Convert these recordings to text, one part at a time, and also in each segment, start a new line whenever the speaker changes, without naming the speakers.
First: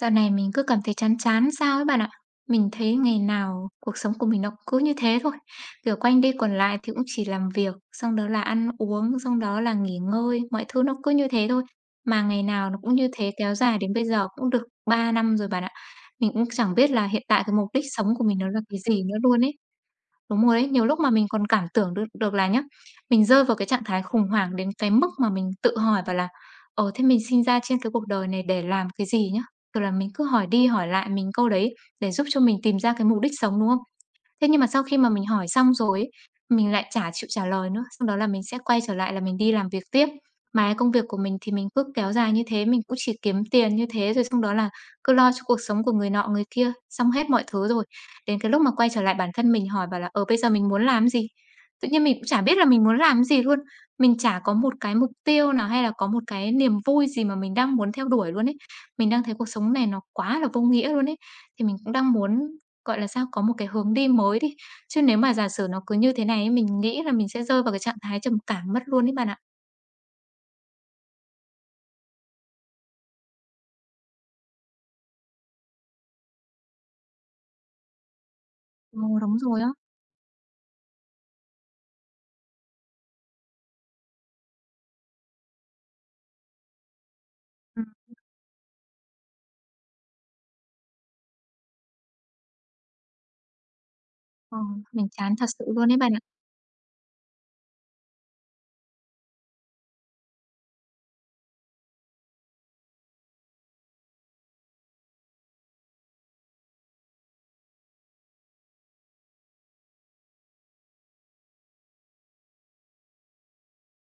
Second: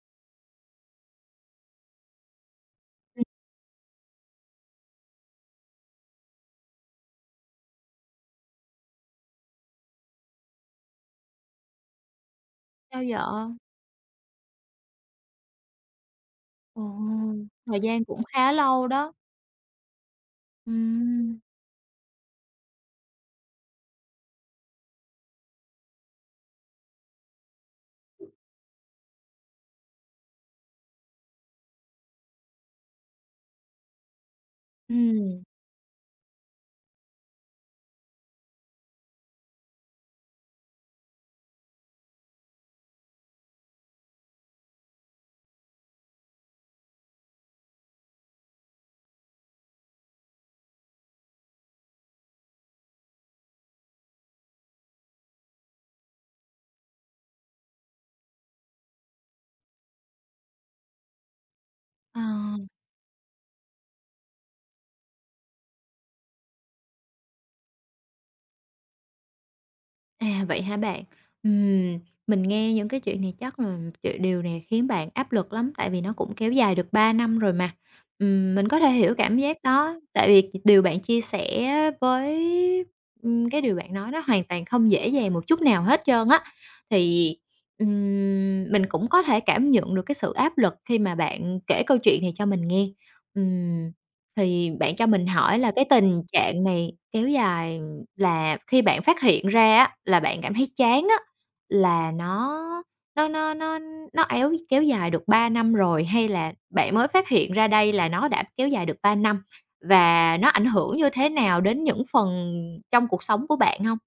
Dạo này mình cứ cảm thấy chán chán sao ấy bạn ạ. Mình thấy ngày
Ừm,
nào cuộc sống của mình nó cứ như thế thôi. Kiểu quanh đi quẩn lại thì cũng chỉ làm việc, xong đó là ăn uống, xong đó là nghỉ ngơi, mọi thứ nó cứ như thế thôi. Mà ngày nào nó cũng
Sao
như thế kéo
vậy?
dài đến bây giờ cũng được 3 năm rồi bạn ạ. Mình cũng chẳng
Ồ.
biết là hiện tại cái mục
Thời
đích
gian
sống
cũng
của mình nó
khá
là cái
lâu
gì
đó.
nữa luôn ấy. Đúng rồi đấy, nhiều lúc mà mình
Ừm.
còn cảm tưởng được được là nhá, mình rơi vào cái trạng thái khủng hoảng đến cái mức mà mình tự hỏi và là: "Ờ, thế mình sinh ra trên cái cuộc đời này để làm cái gì nhá?" Kiểu là, mình cứ hỏi đi hỏi lại mình câu đấy để giúp cho mình tìm ra cái mục đích sống, đúng không? Thế nhưng mà sau khi mà mình
Ừm.
hỏi xong rồi ấy, mình lại chả chịu trả lời nữa, sau đó là mình sẽ quay trở lại là mình đi làm việc tiếp. Mà cái công việc của mình thì mình cứ kéo dài như thế, mình cũng chỉ kiếm tiền như thế, rồi xong đó là cứ lo cho cuộc sống của người nọ người kia, xong hết mọi thứ rồi. Đến cái lúc mà quay trở lại bản thân mình hỏi bảo là: "Ờ, bây giờ mình muốn làm gì?" Tự nhiên mình cũng chả biết là mình muốn làm gì luôn. Mình chả có một cái mục tiêu nào hay là có một cái niềm vui gì mà mình đang muốn theo đuổi luôn ấy. Mình đang thấy cuộc sống này nó quá là vô nghĩa luôn ấy. Thì mình cũng đang
Ờ.
muốn, gọi là sao, có một cái hướng đi mới đi. Chứ nếu mà giả sử nó cứ như thế này ấy, mình nghĩ là mình sẽ rơi vào cái trạng thái trầm cảm mất luôn ấy bạn ạ.
À, vậy hả bạn? Ừm, mình nghe những cái chuyện này chắc là chuyện điều này khiến bạn áp lực lắm, tại vì nó cũng kéo dài được 3 năm rồi mà. Mình có thể hiểu
Ồ,
cảm
đúng
giác
rồi á.
đó, tại vì điều bạn chia sẻ với cái điều bạn nói nó hoàn toàn không dễ dàng một chút nào hết trơn á. Thì,
Ừm,
mình cũng có thể cảm nhận được cái sự áp lực khi mà bạn kể câu chuyện này cho mình nghe. Ừm,
ờ,
thì bạn cho
mình
mình
chán thật
hỏi
sự
là cái
luôn ấy bạn ạ.
tình trạng này kéo dài là khi bạn phát hiện ra á, là bạn cảm thấy chán á, là nó nó nó nó éo kéo dài được 3 năm rồi, hay là bạn mới phát hiện ra đây là nó đã kéo dài được 3 năm? Và nó ảnh hưởng như thế nào đến những phần trong cuộc sống của bạn hông?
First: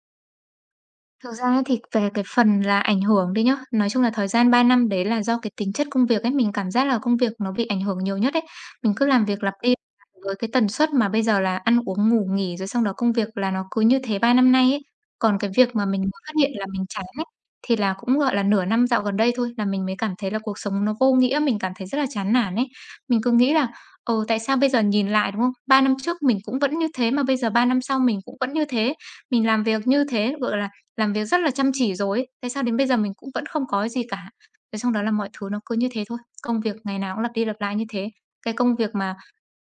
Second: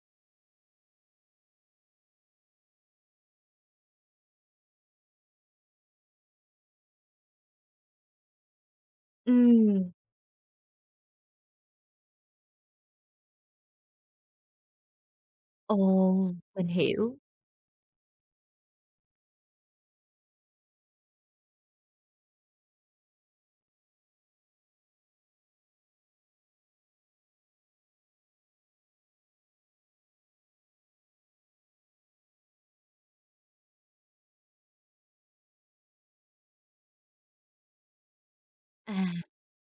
Thực ra ấy thì về cái phần là ảnh hưởng đi nhá, nói chung là thời gian 3 năm đấy là do cái tính chất công việc ấy, mình cảm giác là công việc nó bị ảnh hưởng nhiều nhất ấy. Mình cứ làm việc lặp đi lặp
Ừm,
lại với cái tần suất mà bây giờ là ăn uống, ngủ nghỉ rồi xong đó công việc là nó cứ như thế 3 năm nay ấy. Còn cái việc
Ồ,
mà mình mới phát hiện là
mình
mình chán
hiểu.
ấy, thì là cũng, gọi là, nửa năm dạo gần đây thôi là mình mới cảm thấy là cuộc sống nó vô nghĩa, mình cảm thấy rất là chán nản ấy. Mình cứ nghĩ là, ờ, tại sao bây giờ nhìn lại, đúng không? 3 năm trước mình cũng vẫn như thế mà bây giờ 3 năm sau mình cũng vẫn như thế, mình làm việc như thế, gọi là, làm việc rất là chăm chỉ rồi ấy, tại sao đến bây giờ mình cũng vẫn không có cái gì cả? Thế xong đó là mọi thứ nó cứ như thế thôi, công việc ngày nào cũng lặp đi lặp lại như thế. Cái công việc
À,
mà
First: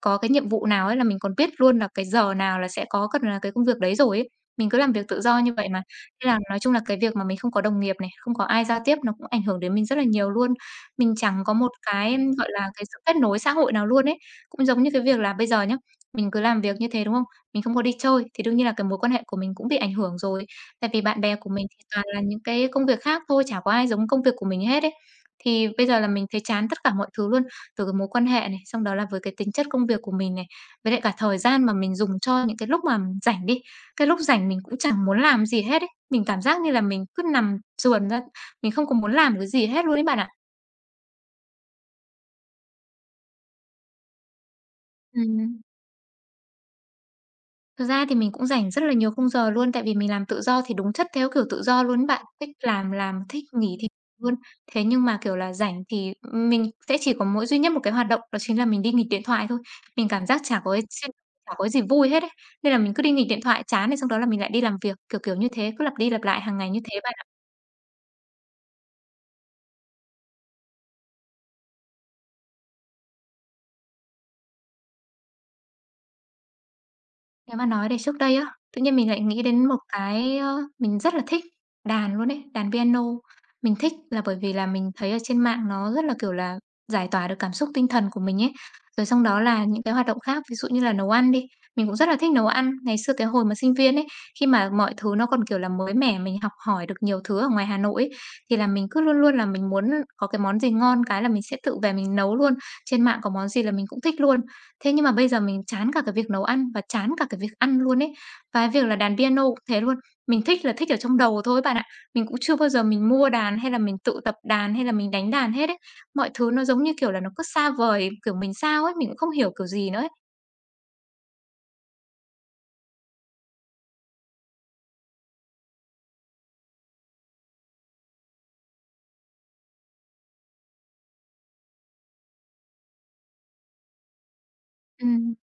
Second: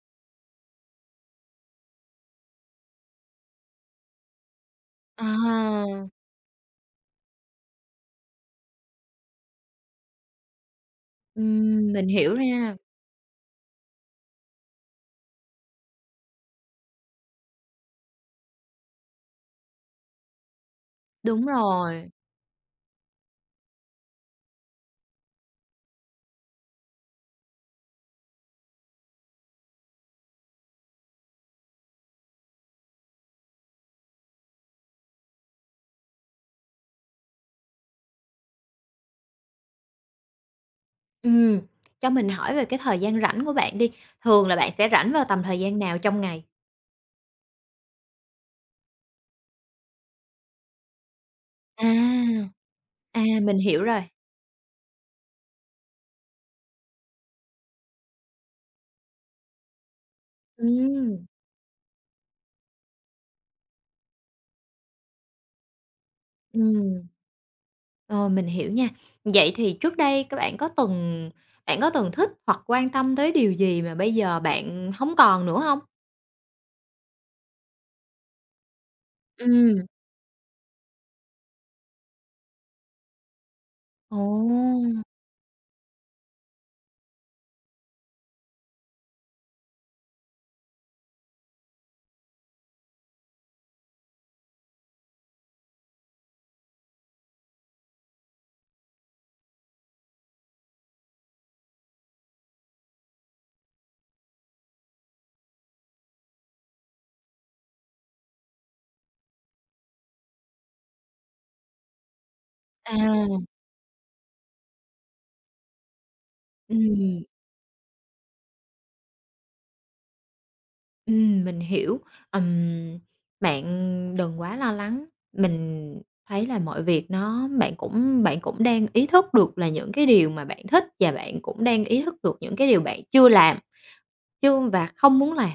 có cái nhiệm vụ nào ấy là mình còn biết luôn là cái giờ nào là sẽ có cần là cái công việc đấy rồi ấy. Mình cứ làm việc tự do như vậy mà.
à,
Nên là nói chung là cái việc mà mình không có đồng nghiệp này, không có ai giao tiếp nó cũng ảnh hưởng đến mình rất là nhiều luôn. Mình chẳng có một
mình
cái,
hiểu
gọi là,
ra,
cái sự kết nối xã hội nào luôn ấy. Cũng giống như cái việc là bây giờ nhá, mình cứ làm việc như thế, đúng không? Mình không có đi chơi thì đương nhiên là cái mối quan hệ của mình cũng bị ảnh hưởng rồi. Tại vì bạn bè
đúng
của mình thì toàn
rồi.
là những cái công việc khác thôi, chả có ai giống công việc của mình hết ấy. Thì bây giờ là mình thấy chán tất cả mọi thứ luôn. Từ cái mối quan hệ này, xong đó là với cái tính chất công việc của mình này, với lại cả thời gian mà mình dùng cho những cái lúc mà rảnh đi, cái lúc rảnh mình cũng chẳng muốn làm gì hết ấy. Mình cảm giác như là mình cứ nằm sườn ra, mình không có muốn làm cái gì hết luôn ấy bạn ạ.
Ừm, cho mình hỏi về cái thời gian rảnh của bạn đi, thường là bạn sẽ rảnh vào tầm thời
Ừm.
gian nào trong ngày?
Thực ra thì mình cũng dành rất là nhiều khung giờ luôn, tại vì mình làm tự do thì đúng chất theo kiểu tự do
À.
luôn ấy bạn, thích
À,
làm, thích
mình
nghỉ
hiểu
thì
rồi.
luôn. Thế nhưng mà, kiểu là, rảnh thì mình sẽ chỉ có mỗi duy nhất một cái hoạt động đó chính là mình đi nghịch điện thoại thôi. Mình cảm giác chả
Ừm,
có gì vui hết ấy, nên là mình cứ đi nghịch điện thoại chán thì xong đó là mình lại đi làm việc, kiểu, kiểu như thế, cứ lặp đi lặp lại hàng ngày như thế
ừm,
bạn.
ờ, mình hiểu nha. Vậy thì trước đây các bạn có từng thích hoặc quan tâm tới điều gì mà bây giờ bạn hông còn nữa hông?
Nếu mà nói đến trước đây á, tự nhiên mình lại nghĩ đến
Ừm.
một cái, mình rất là thích, đàn luôn ấy, đàn piano. Mình thích
Ồ!
là bởi vì là mình thấy ở trên mạng nó rất là, kiểu là, giải tỏa được cảm xúc tinh thần của mình ấy. Rồi xong đó là những cái hoạt động khác, ví dụ như là nấu ăn đi, mình cũng rất là thích nấu ăn. Ngày xưa cái hồi mà sinh viên ấy, khi mà mọi thứ nó còn, kiểu là, mới mẻ, mình học hỏi được nhiều thứ ở ngoài Hà Nội ấy, thì là mình cứ luôn luôn là mình muốn có cái món gì ngon cái là mình sẽ tự về mình nấu luôn. Trên mạng có món gì là mình cũng thích luôn. Thế nhưng mà bây giờ mình chán cả cái việc nấu ăn và chán cả cái việc ăn luôn ấy. Và cái việc là đàn piano cũng thế luôn, mình thích là thích ở trong đầu thôi bạn ạ. Mình cũng chưa bao giờ
À,
mình mua đàn hay là mình tự tập đàn hay là mình đánh đàn hết ấy. Mọi thứ nó giống như, kiểu là,
ừm,
nó cứ xa vời, kiểu, mình sao ấy, mình cũng không hiểu kiểu gì nữa ấy.
mình hiểu. Ừm, Bạn đừng quá lo lắng, mình thấy là mọi việc nó bạn cũng đang ý thức được là những cái điều mà bạn thích và bạn cũng đang ý thức được những cái điều bạn chưa làm. Chứ và không muốn
Ừm.
làm.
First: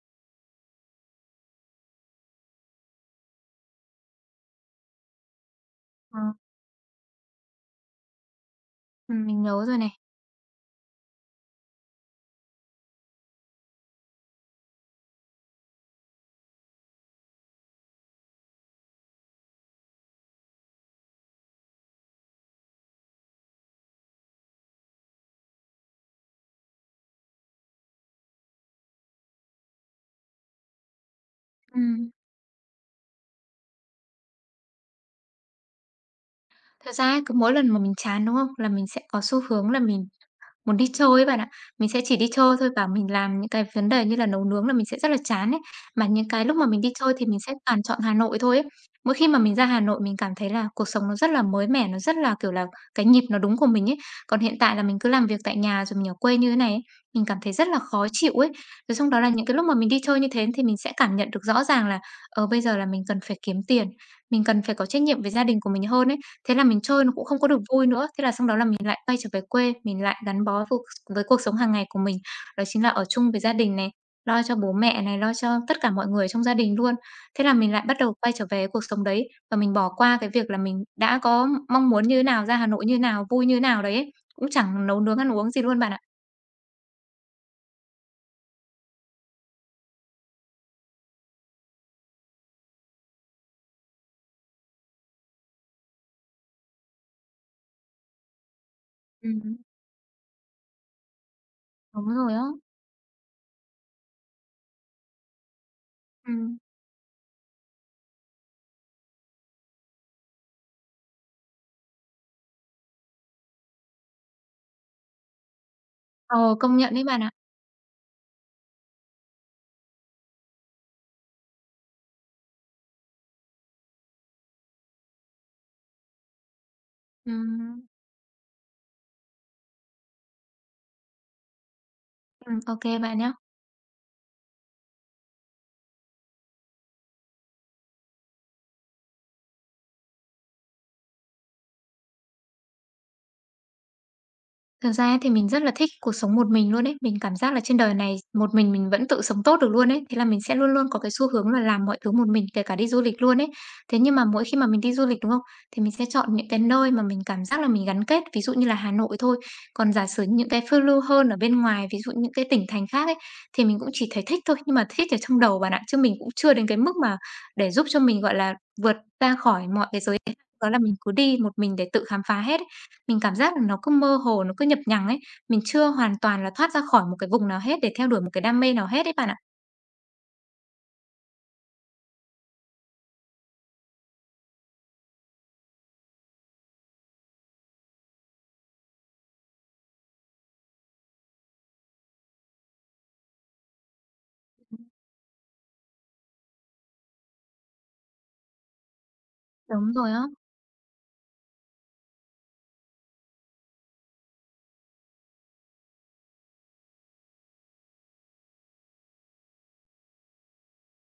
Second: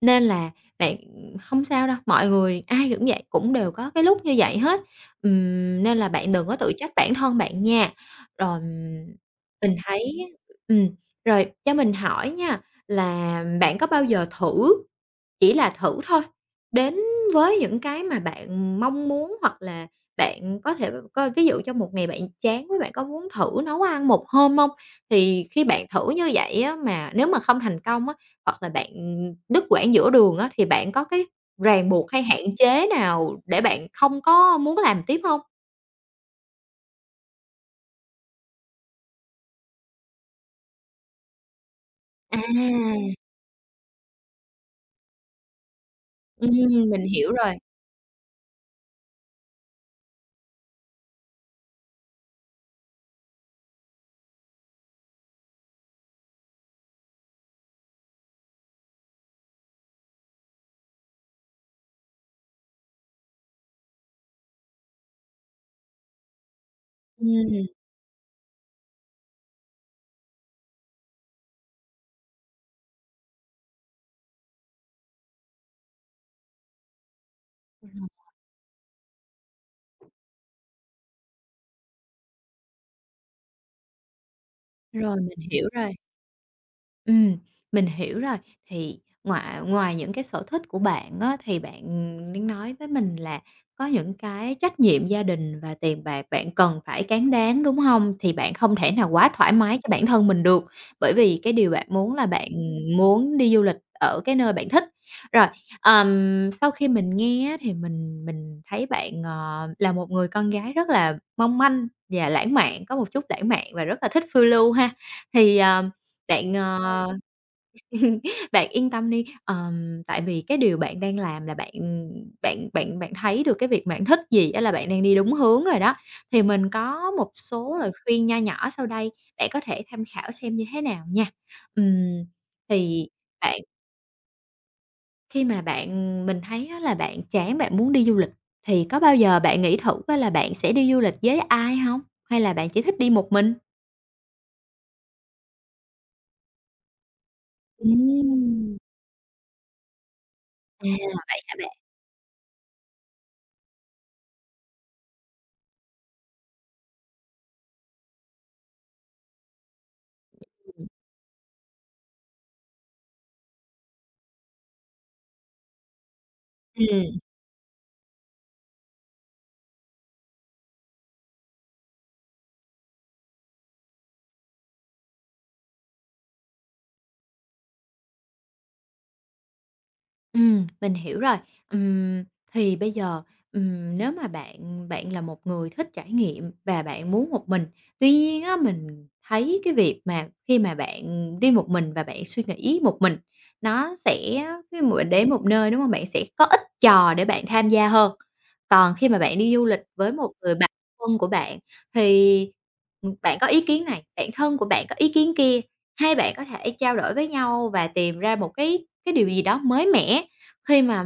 Nên là bạn không sao đâu, mọi người ai cũng vậy, cũng đều có cái lúc như vậy hết. Nên là
Ờ,
bạn đừng có tự trách bản thân bạn nha. Rồi ừm,
mình nhớ
mình
rồi này.
thấy ừm, rồi, cho mình hỏi nha, là bạn có bao giờ thử, chỉ là thử thôi, đến với những cái mà bạn mong muốn hoặc là bạn có thể coi ví dụ trong một ngày bạn chán với bạn có muốn thử nấu ăn một hôm không? Thì khi bạn thử như vậy á, mà nếu mà không thành công á hoặc là bạn đứt quãng giữa đường á, thì bạn có cái ràng buộc
Ừm,
hay hạn chế nào để bạn không có muốn làm tiếp hông?
thật ra ấy, cứ mỗi lần mà mình chán, đúng không? Là mình sẽ có xu hướng là mình muốn đi chơi ấy bạn ạ. Mình sẽ chỉ đi
À,
chơi thôi, và mình làm những cái vấn đề như là nấu nướng là mình sẽ rất là chán ấy. Mà những cái lúc mà mình đi
mình
chơi thì
hiểu
mình sẽ
rồi.
toàn chọn Hà Nội thôi ấy. Mỗi khi mà mình ra Hà Nội mình cảm thấy là cuộc sống nó rất là mới mẻ, nó rất là, kiểu là, cái nhịp nó đúng của mình ấy. Còn hiện tại là mình cứ làm việc tại nhà rồi mình ở quê như thế này ấy, mình cảm thấy rất là khó chịu ấy. Rồi xong đó là những cái lúc mà mình đi chơi như thế thì mình sẽ cảm nhận được rõ ràng là, ờ, bây giờ là mình cần phải kiếm tiền, mình cần phải có trách nhiệm với gia đình của mình hơn ấy. Thế là mình chơi nó cũng không có được
Ừm,
vui nữa, thế là xong đó là mình lại quay trở về quê, mình lại gắn bó cuộc với cuộc sống hàng ngày của mình, đó chính là ở chung với gia đình này, lo cho bố mẹ này, lo cho tất cả mọi người trong gia đình luôn. Thế là mình lại bắt đầu quay trở về cuộc sống đấy và mình bỏ qua cái việc là mình đã có mong muốn như thế nào, ra Hà Nội như thế nào, vui như thế nào đấy ấy, cũng chẳng nấu
rồi,
nướng ăn
Mình
uống gì
hiểu
luôn bạn
rồi.
ạ.
Ừm, mình hiểu rồi. Thì ngoài ngoài những cái sở thích của bạn á, thì bạn đang nói với mình là có những cái trách nhiệm gia đình và tiền bạc bạn cần phải cán đáng, đúng hông? Thì bạn không thể nào quá thoải
Ừm.
mái cho bản thân mình được, bởi vì cái điều bạn
Đúng
muốn là
rồi á.
bạn muốn đi du lịch ở cái nơi bạn thích. Rồi,
Ừm.
sau khi mình nghe á, thì mình thấy bạn, là một người con gái rất là mong manh và lãng mạn, có một chút lãng mạn và rất là thích phiêu lưu ha. Thì, bạn,
Ờ, công nhận đấy
ờ
bạn ạ.
bạn yên tâm đi, tại vì cái điều bạn đang làm là bạn, bạn bạn bạn thấy được cái việc bạn thích gì á là bạn đang đi đúng hướng rồi đó. Thì mình có một số
Ừm,
lời khuyên nho nhỏ sau đây, bạn có thể tham khảo xem như thế nào nha. Ừm,
ô
thì
bạn nhá.
bạn khi mà mình thấy á là bạn chán, bạn muốn đi du lịch, thì có bao giờ bạn nghĩ thử á là bạn sẽ đi du lịch với ai không? Hay là bạn chỉ thích đi một mình?
Thật ra thì mình rất là thích cuộc sống một mình luôn ấy. Mình cảm giác là trên đời này một
Ừm.
mình vẫn tự sống tốt được luôn ấy. Thế là mình sẽ luôn luôn
À,
có cái xu
vậy
hướng
hả
là
bạn?
làm mọi thứ một mình, kể cả đi du lịch luôn ấy. Thế nhưng mà mỗi khi mà mình đi du lịch, đúng không? Thì mình sẽ chọn những cái nơi mà mình cảm giác là mình gắn kết, ví dụ như là Hà Nội thôi. Còn giả sử những cái phiêu lưu hơn ở bên ngoài, ví dụ những cái tỉnh thành khác ấy, thì mình cũng chỉ thấy thích thôi, nhưng mà thích ở trong đầu bạn ạ, chứ mình cũng chưa đến cái mức mà
Ừm.
để giúp cho mình, gọi là, vượt ra khỏi mọi cái giới hạn đó là mình cứ đi một mình để tự khám phá hết ấy. Mình cảm giác là nó cứ mơ hồ, nó cứ nhập nhằng ấy, mình chưa hoàn toàn là thoát ra khỏi một cái vùng nào hết để theo đuổi một cái đam mê nào hết ấy bạn ạ.
Mình hiểu rồi. Ừm, thì bây giờ, nếu mà bạn bạn là một người thích trải nghiệm và bạn muốn một mình, tuy nhiên á, mình thấy cái việc mà khi mà bạn đi một mình và bạn suy nghĩ một mình, nó sẽ khi mà bạn đến một nơi, đúng không? Bạn sẽ có ít trò để bạn tham gia hơn. Còn khi mà bạn đi du lịch
Đúng
với
rồi á.
một người bạn thân của bạn thì, bạn có ý kiến này, bạn thân của bạn có ý kiến kia, hai bạn có thể trao đổi với nhau và tìm ra một cái điều gì đó mới mẻ. Khi mà,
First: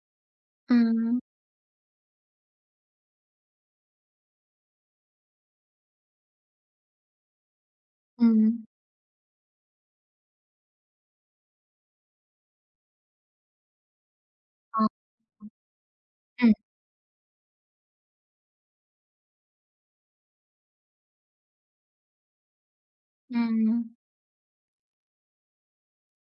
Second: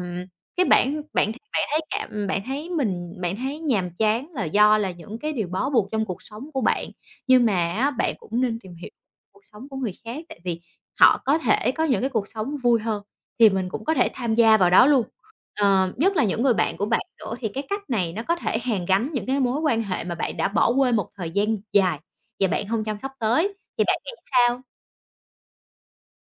cái bạn
Ừm,
bạn th bạn thấy cảm bạn thấy nhàm chán là do là những cái điều bó buộc trong cuộc sống của bạn, nhưng mà á bạn cũng nên
Ừm.
tìm hiểu cuộc sống của người khác, tại vì họ có thể có những cái cuộc sống vui hơn, thì mình cũng có thể tham gia vào
Ờ,
đó luôn. Ờ, nhất là những
ừm,
người bạn của bạn nữa thì cái cách này nó có thể hàn gắn những cái mối quan hệ mà bạn đã bỏ quên một thời gian dài và bạn hông chăm sóc tới, thì
ừm.
bạn nghĩ sao?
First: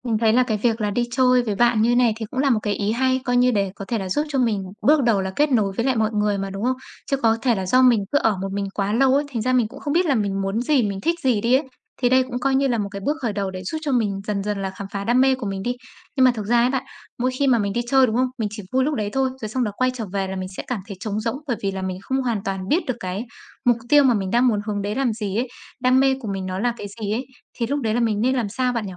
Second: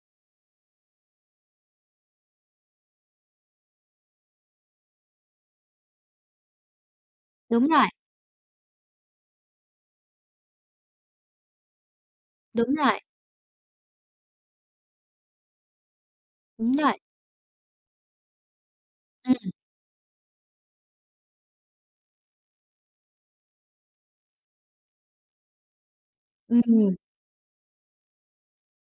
mình thấy là cái việc là đi chơi với bạn như này thì cũng là một cái ý hay, coi như để có thể là giúp cho mình bước đầu là kết nối với lại mọi người mà, đúng không? Chứ có thể là
Đúng
do
rồi,
mình cứ ở một mình quá lâu ấy, thành ra mình cũng không biết là mình muốn gì, mình thích gì đi ấy. Thì đây cũng coi như
đúng
là một
rồi,
cái bước khởi đầu để giúp cho mình dần dần là khám phá đam mê của mình đi. Nhưng mà thực ra ấy
đúng
bạn,
rồi,
mỗi khi mà mình đi chơi, đúng không? Mình chỉ vui lúc đấy thôi, rồi
ừm,
xong đó quay trở về là mình sẽ cảm thấy trống rỗng bởi vì là mình không hoàn toàn biết được cái mục tiêu mà mình đang muốn hướng đến làm gì ấy, đam mê của mình nó là cái
ừm.
gì ấy. Thì lúc đấy là mình nên làm sao bạn nhỉ?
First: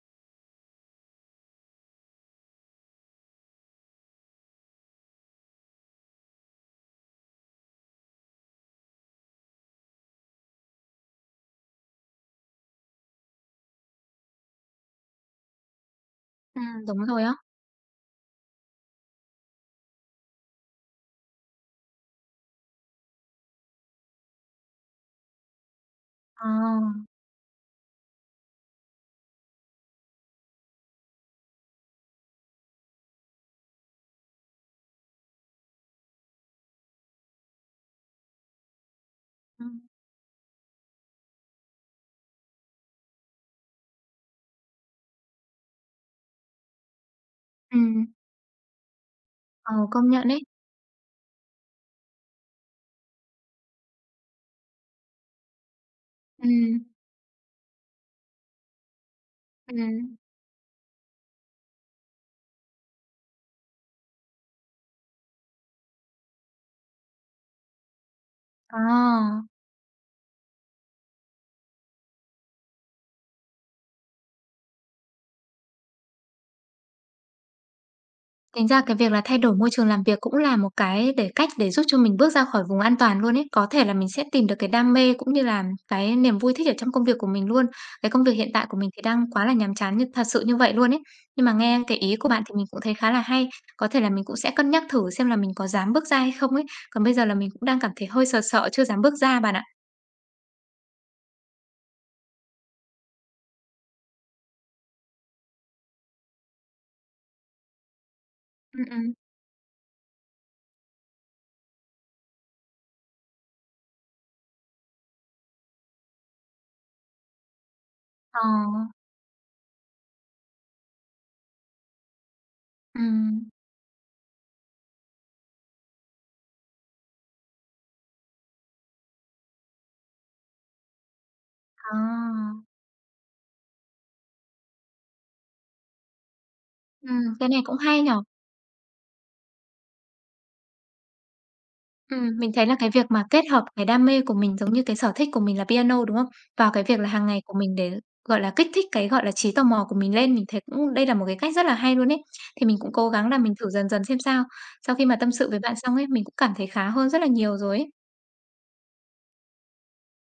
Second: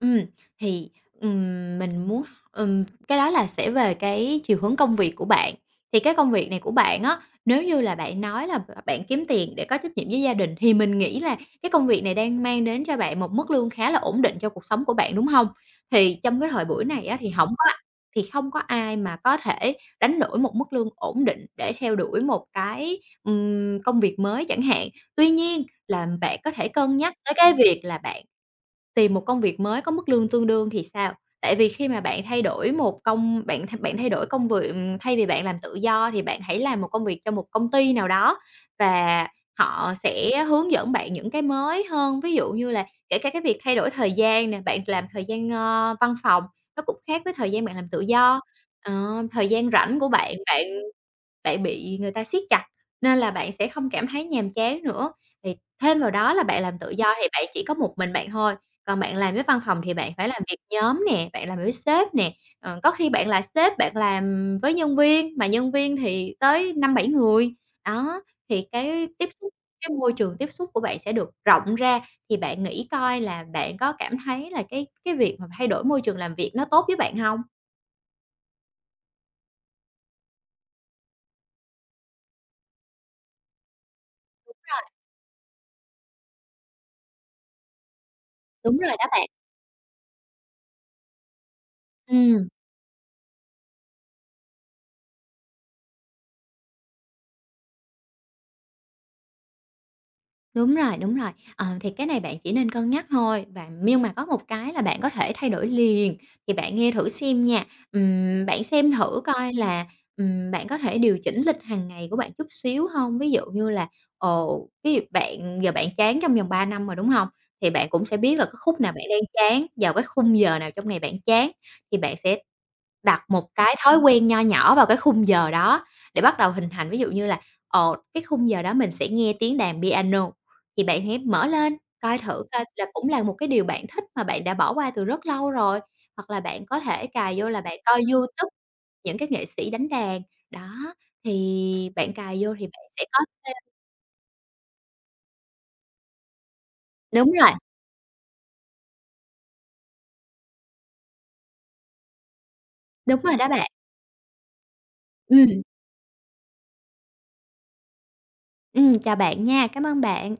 Ừm, thì, mình muốn cái đó là sẽ về cái chiều hướng công việc của bạn. Thì cái công việc này của bạn á, nếu như là bạn nói là bạn kiếm tiền để có trách nhiệm với gia đình, thì mình nghĩ là cái công việc này đang mang đến cho bạn một mức lương khá là ổn định cho cuộc sống của bạn, đúng không? Thì trong cái thời buổi
Đúng
này á,
rồi
thì
á.
hổng có thì không có ai mà có thể đánh đổi một mức lương ổn định để theo đuổi một cái, công việc mới chẳng hạn. Tuy nhiên là bạn
Ờ.
có thể cân nhắc tới cái việc là bạn tìm một công việc mới có mức lương tương đương thì sao? Tại vì khi mà bạn thay đổi một công bạn th bạn thay đổi công việc thay vì bạn làm tự do thì bạn hãy làm một công việc cho một công ty nào đó và
Ừm.
họ sẽ hướng dẫn bạn những cái mới hơn. Ví dụ như là kể cả cái việc thay đổi thời gian nè, bạn làm thời gian, văn phòng, nó cũng khác với thời gian bạn làm tự
Ừm.
do. Ờ, thời gian
Ờ,
rảnh của
công nhận
bạn,
ấy.
bạn bị người ta siết chặt, nên là bạn sẽ không cảm thấy nhàm chán nữa. Thì thêm vào đó là bạn làm
Ừm,
tự do thì bạn chỉ có một mình bạn thôi. Còn bạn làm với văn phòng thì bạn
ừm.
phải làm việc nhóm nè, bạn làm với sếp nè, có khi bạn là sếp, bạn làm với nhân viên, mà nhân viên thì tới năm bảy người. Đó, thì
Ờ,
cái môi trường tiếp xúc của bạn sẽ được rộng ra, thì bạn nghĩ coi là bạn có cảm thấy là cái việc mà thay đổi môi trường làm việc nó tốt với bạn không?
tính ra cái việc là thay đổi môi trường làm việc cũng là một cái để cách để giúp cho mình bước ra khỏi vùng an toàn luôn ấy. Có thể là mình sẽ tìm được cái đam mê cũng như là cái niềm vui thích ở trong công việc của mình luôn. Cái công việc hiện tại
Đúng
của mình
rồi
thì
đó bạn.
đang quá là nhàm chán như thật sự như vậy luôn ấy. Nhưng mà nghe cái ý của bạn
Ừm.
thì mình cũng thấy khá là hay. Có thể là mình cũng sẽ cân nhắc thử xem là mình có dám bước ra hay không ấy. Còn bây giờ là mình cũng đang cảm thấy hơi sợ sợ chưa dám bước ra bạn ạ.
Đúng rồi, đúng rồi. Ờ, thì cái này bạn chỉ nên cân nhắc thôi và nhưng mà có một cái là bạn có thể thay đổi liền, thì bạn nghe thử xem nha. Bạn
Ừm,
xem
ừm.
thử coi là, bạn có thể điều chỉnh lịch hàng ngày của bạn chút xíu không? Ví dụ như là, ví dụ bạn giờ bạn chán trong vòng 3 năm rồi, đúng không? Thì bạn cũng sẽ biết
Ờ,
là cái khúc nào bạn đang chán, vào cái khung giờ nào trong ngày bạn chán, thì bạn sẽ đặt
ừm.
một cái thói quen nho nhỏ vào cái khung giờ đó để bắt đầu hình thành, ví dụ như là, cái khung giờ đó mình sẽ nghe tiếng đàn piano, thì bạn hãy mở lên coi thử coi
À,
là cũng là một cái điều bạn thích mà bạn đã bỏ qua từ rất lâu rồi, hoặc là bạn có thể cài vô
cái
là
này cũng
bạn coi
hay nhở.
YouTube những cái nghệ sĩ đánh đàn. Đó, thì bạn cài
Mình
vô thì
thấy là
bạn
cái
sẽ
việc
có.
mà kết hợp cái đam mê của mình, giống như cái sở thích của mình là piano, đúng không? Vào cái việc là hàng
Đúng
ngày
rồi,
của mình để, gọi là, kích thích cái, gọi là, trí tò mò của mình lên, mình thấy cũng đây là một cái cách rất là hay luôn ấy. Thì mình cũng cố
đúng
gắng
rồi
là
đó
mình thử
bạn.
dần dần xem sao. Sau khi mà tâm
ừ
sự với bạn xong ấy, mình cũng cảm thấy khá hơn rất là nhiều rồi ấy.
Chào bạn nha, cảm ơn bạn.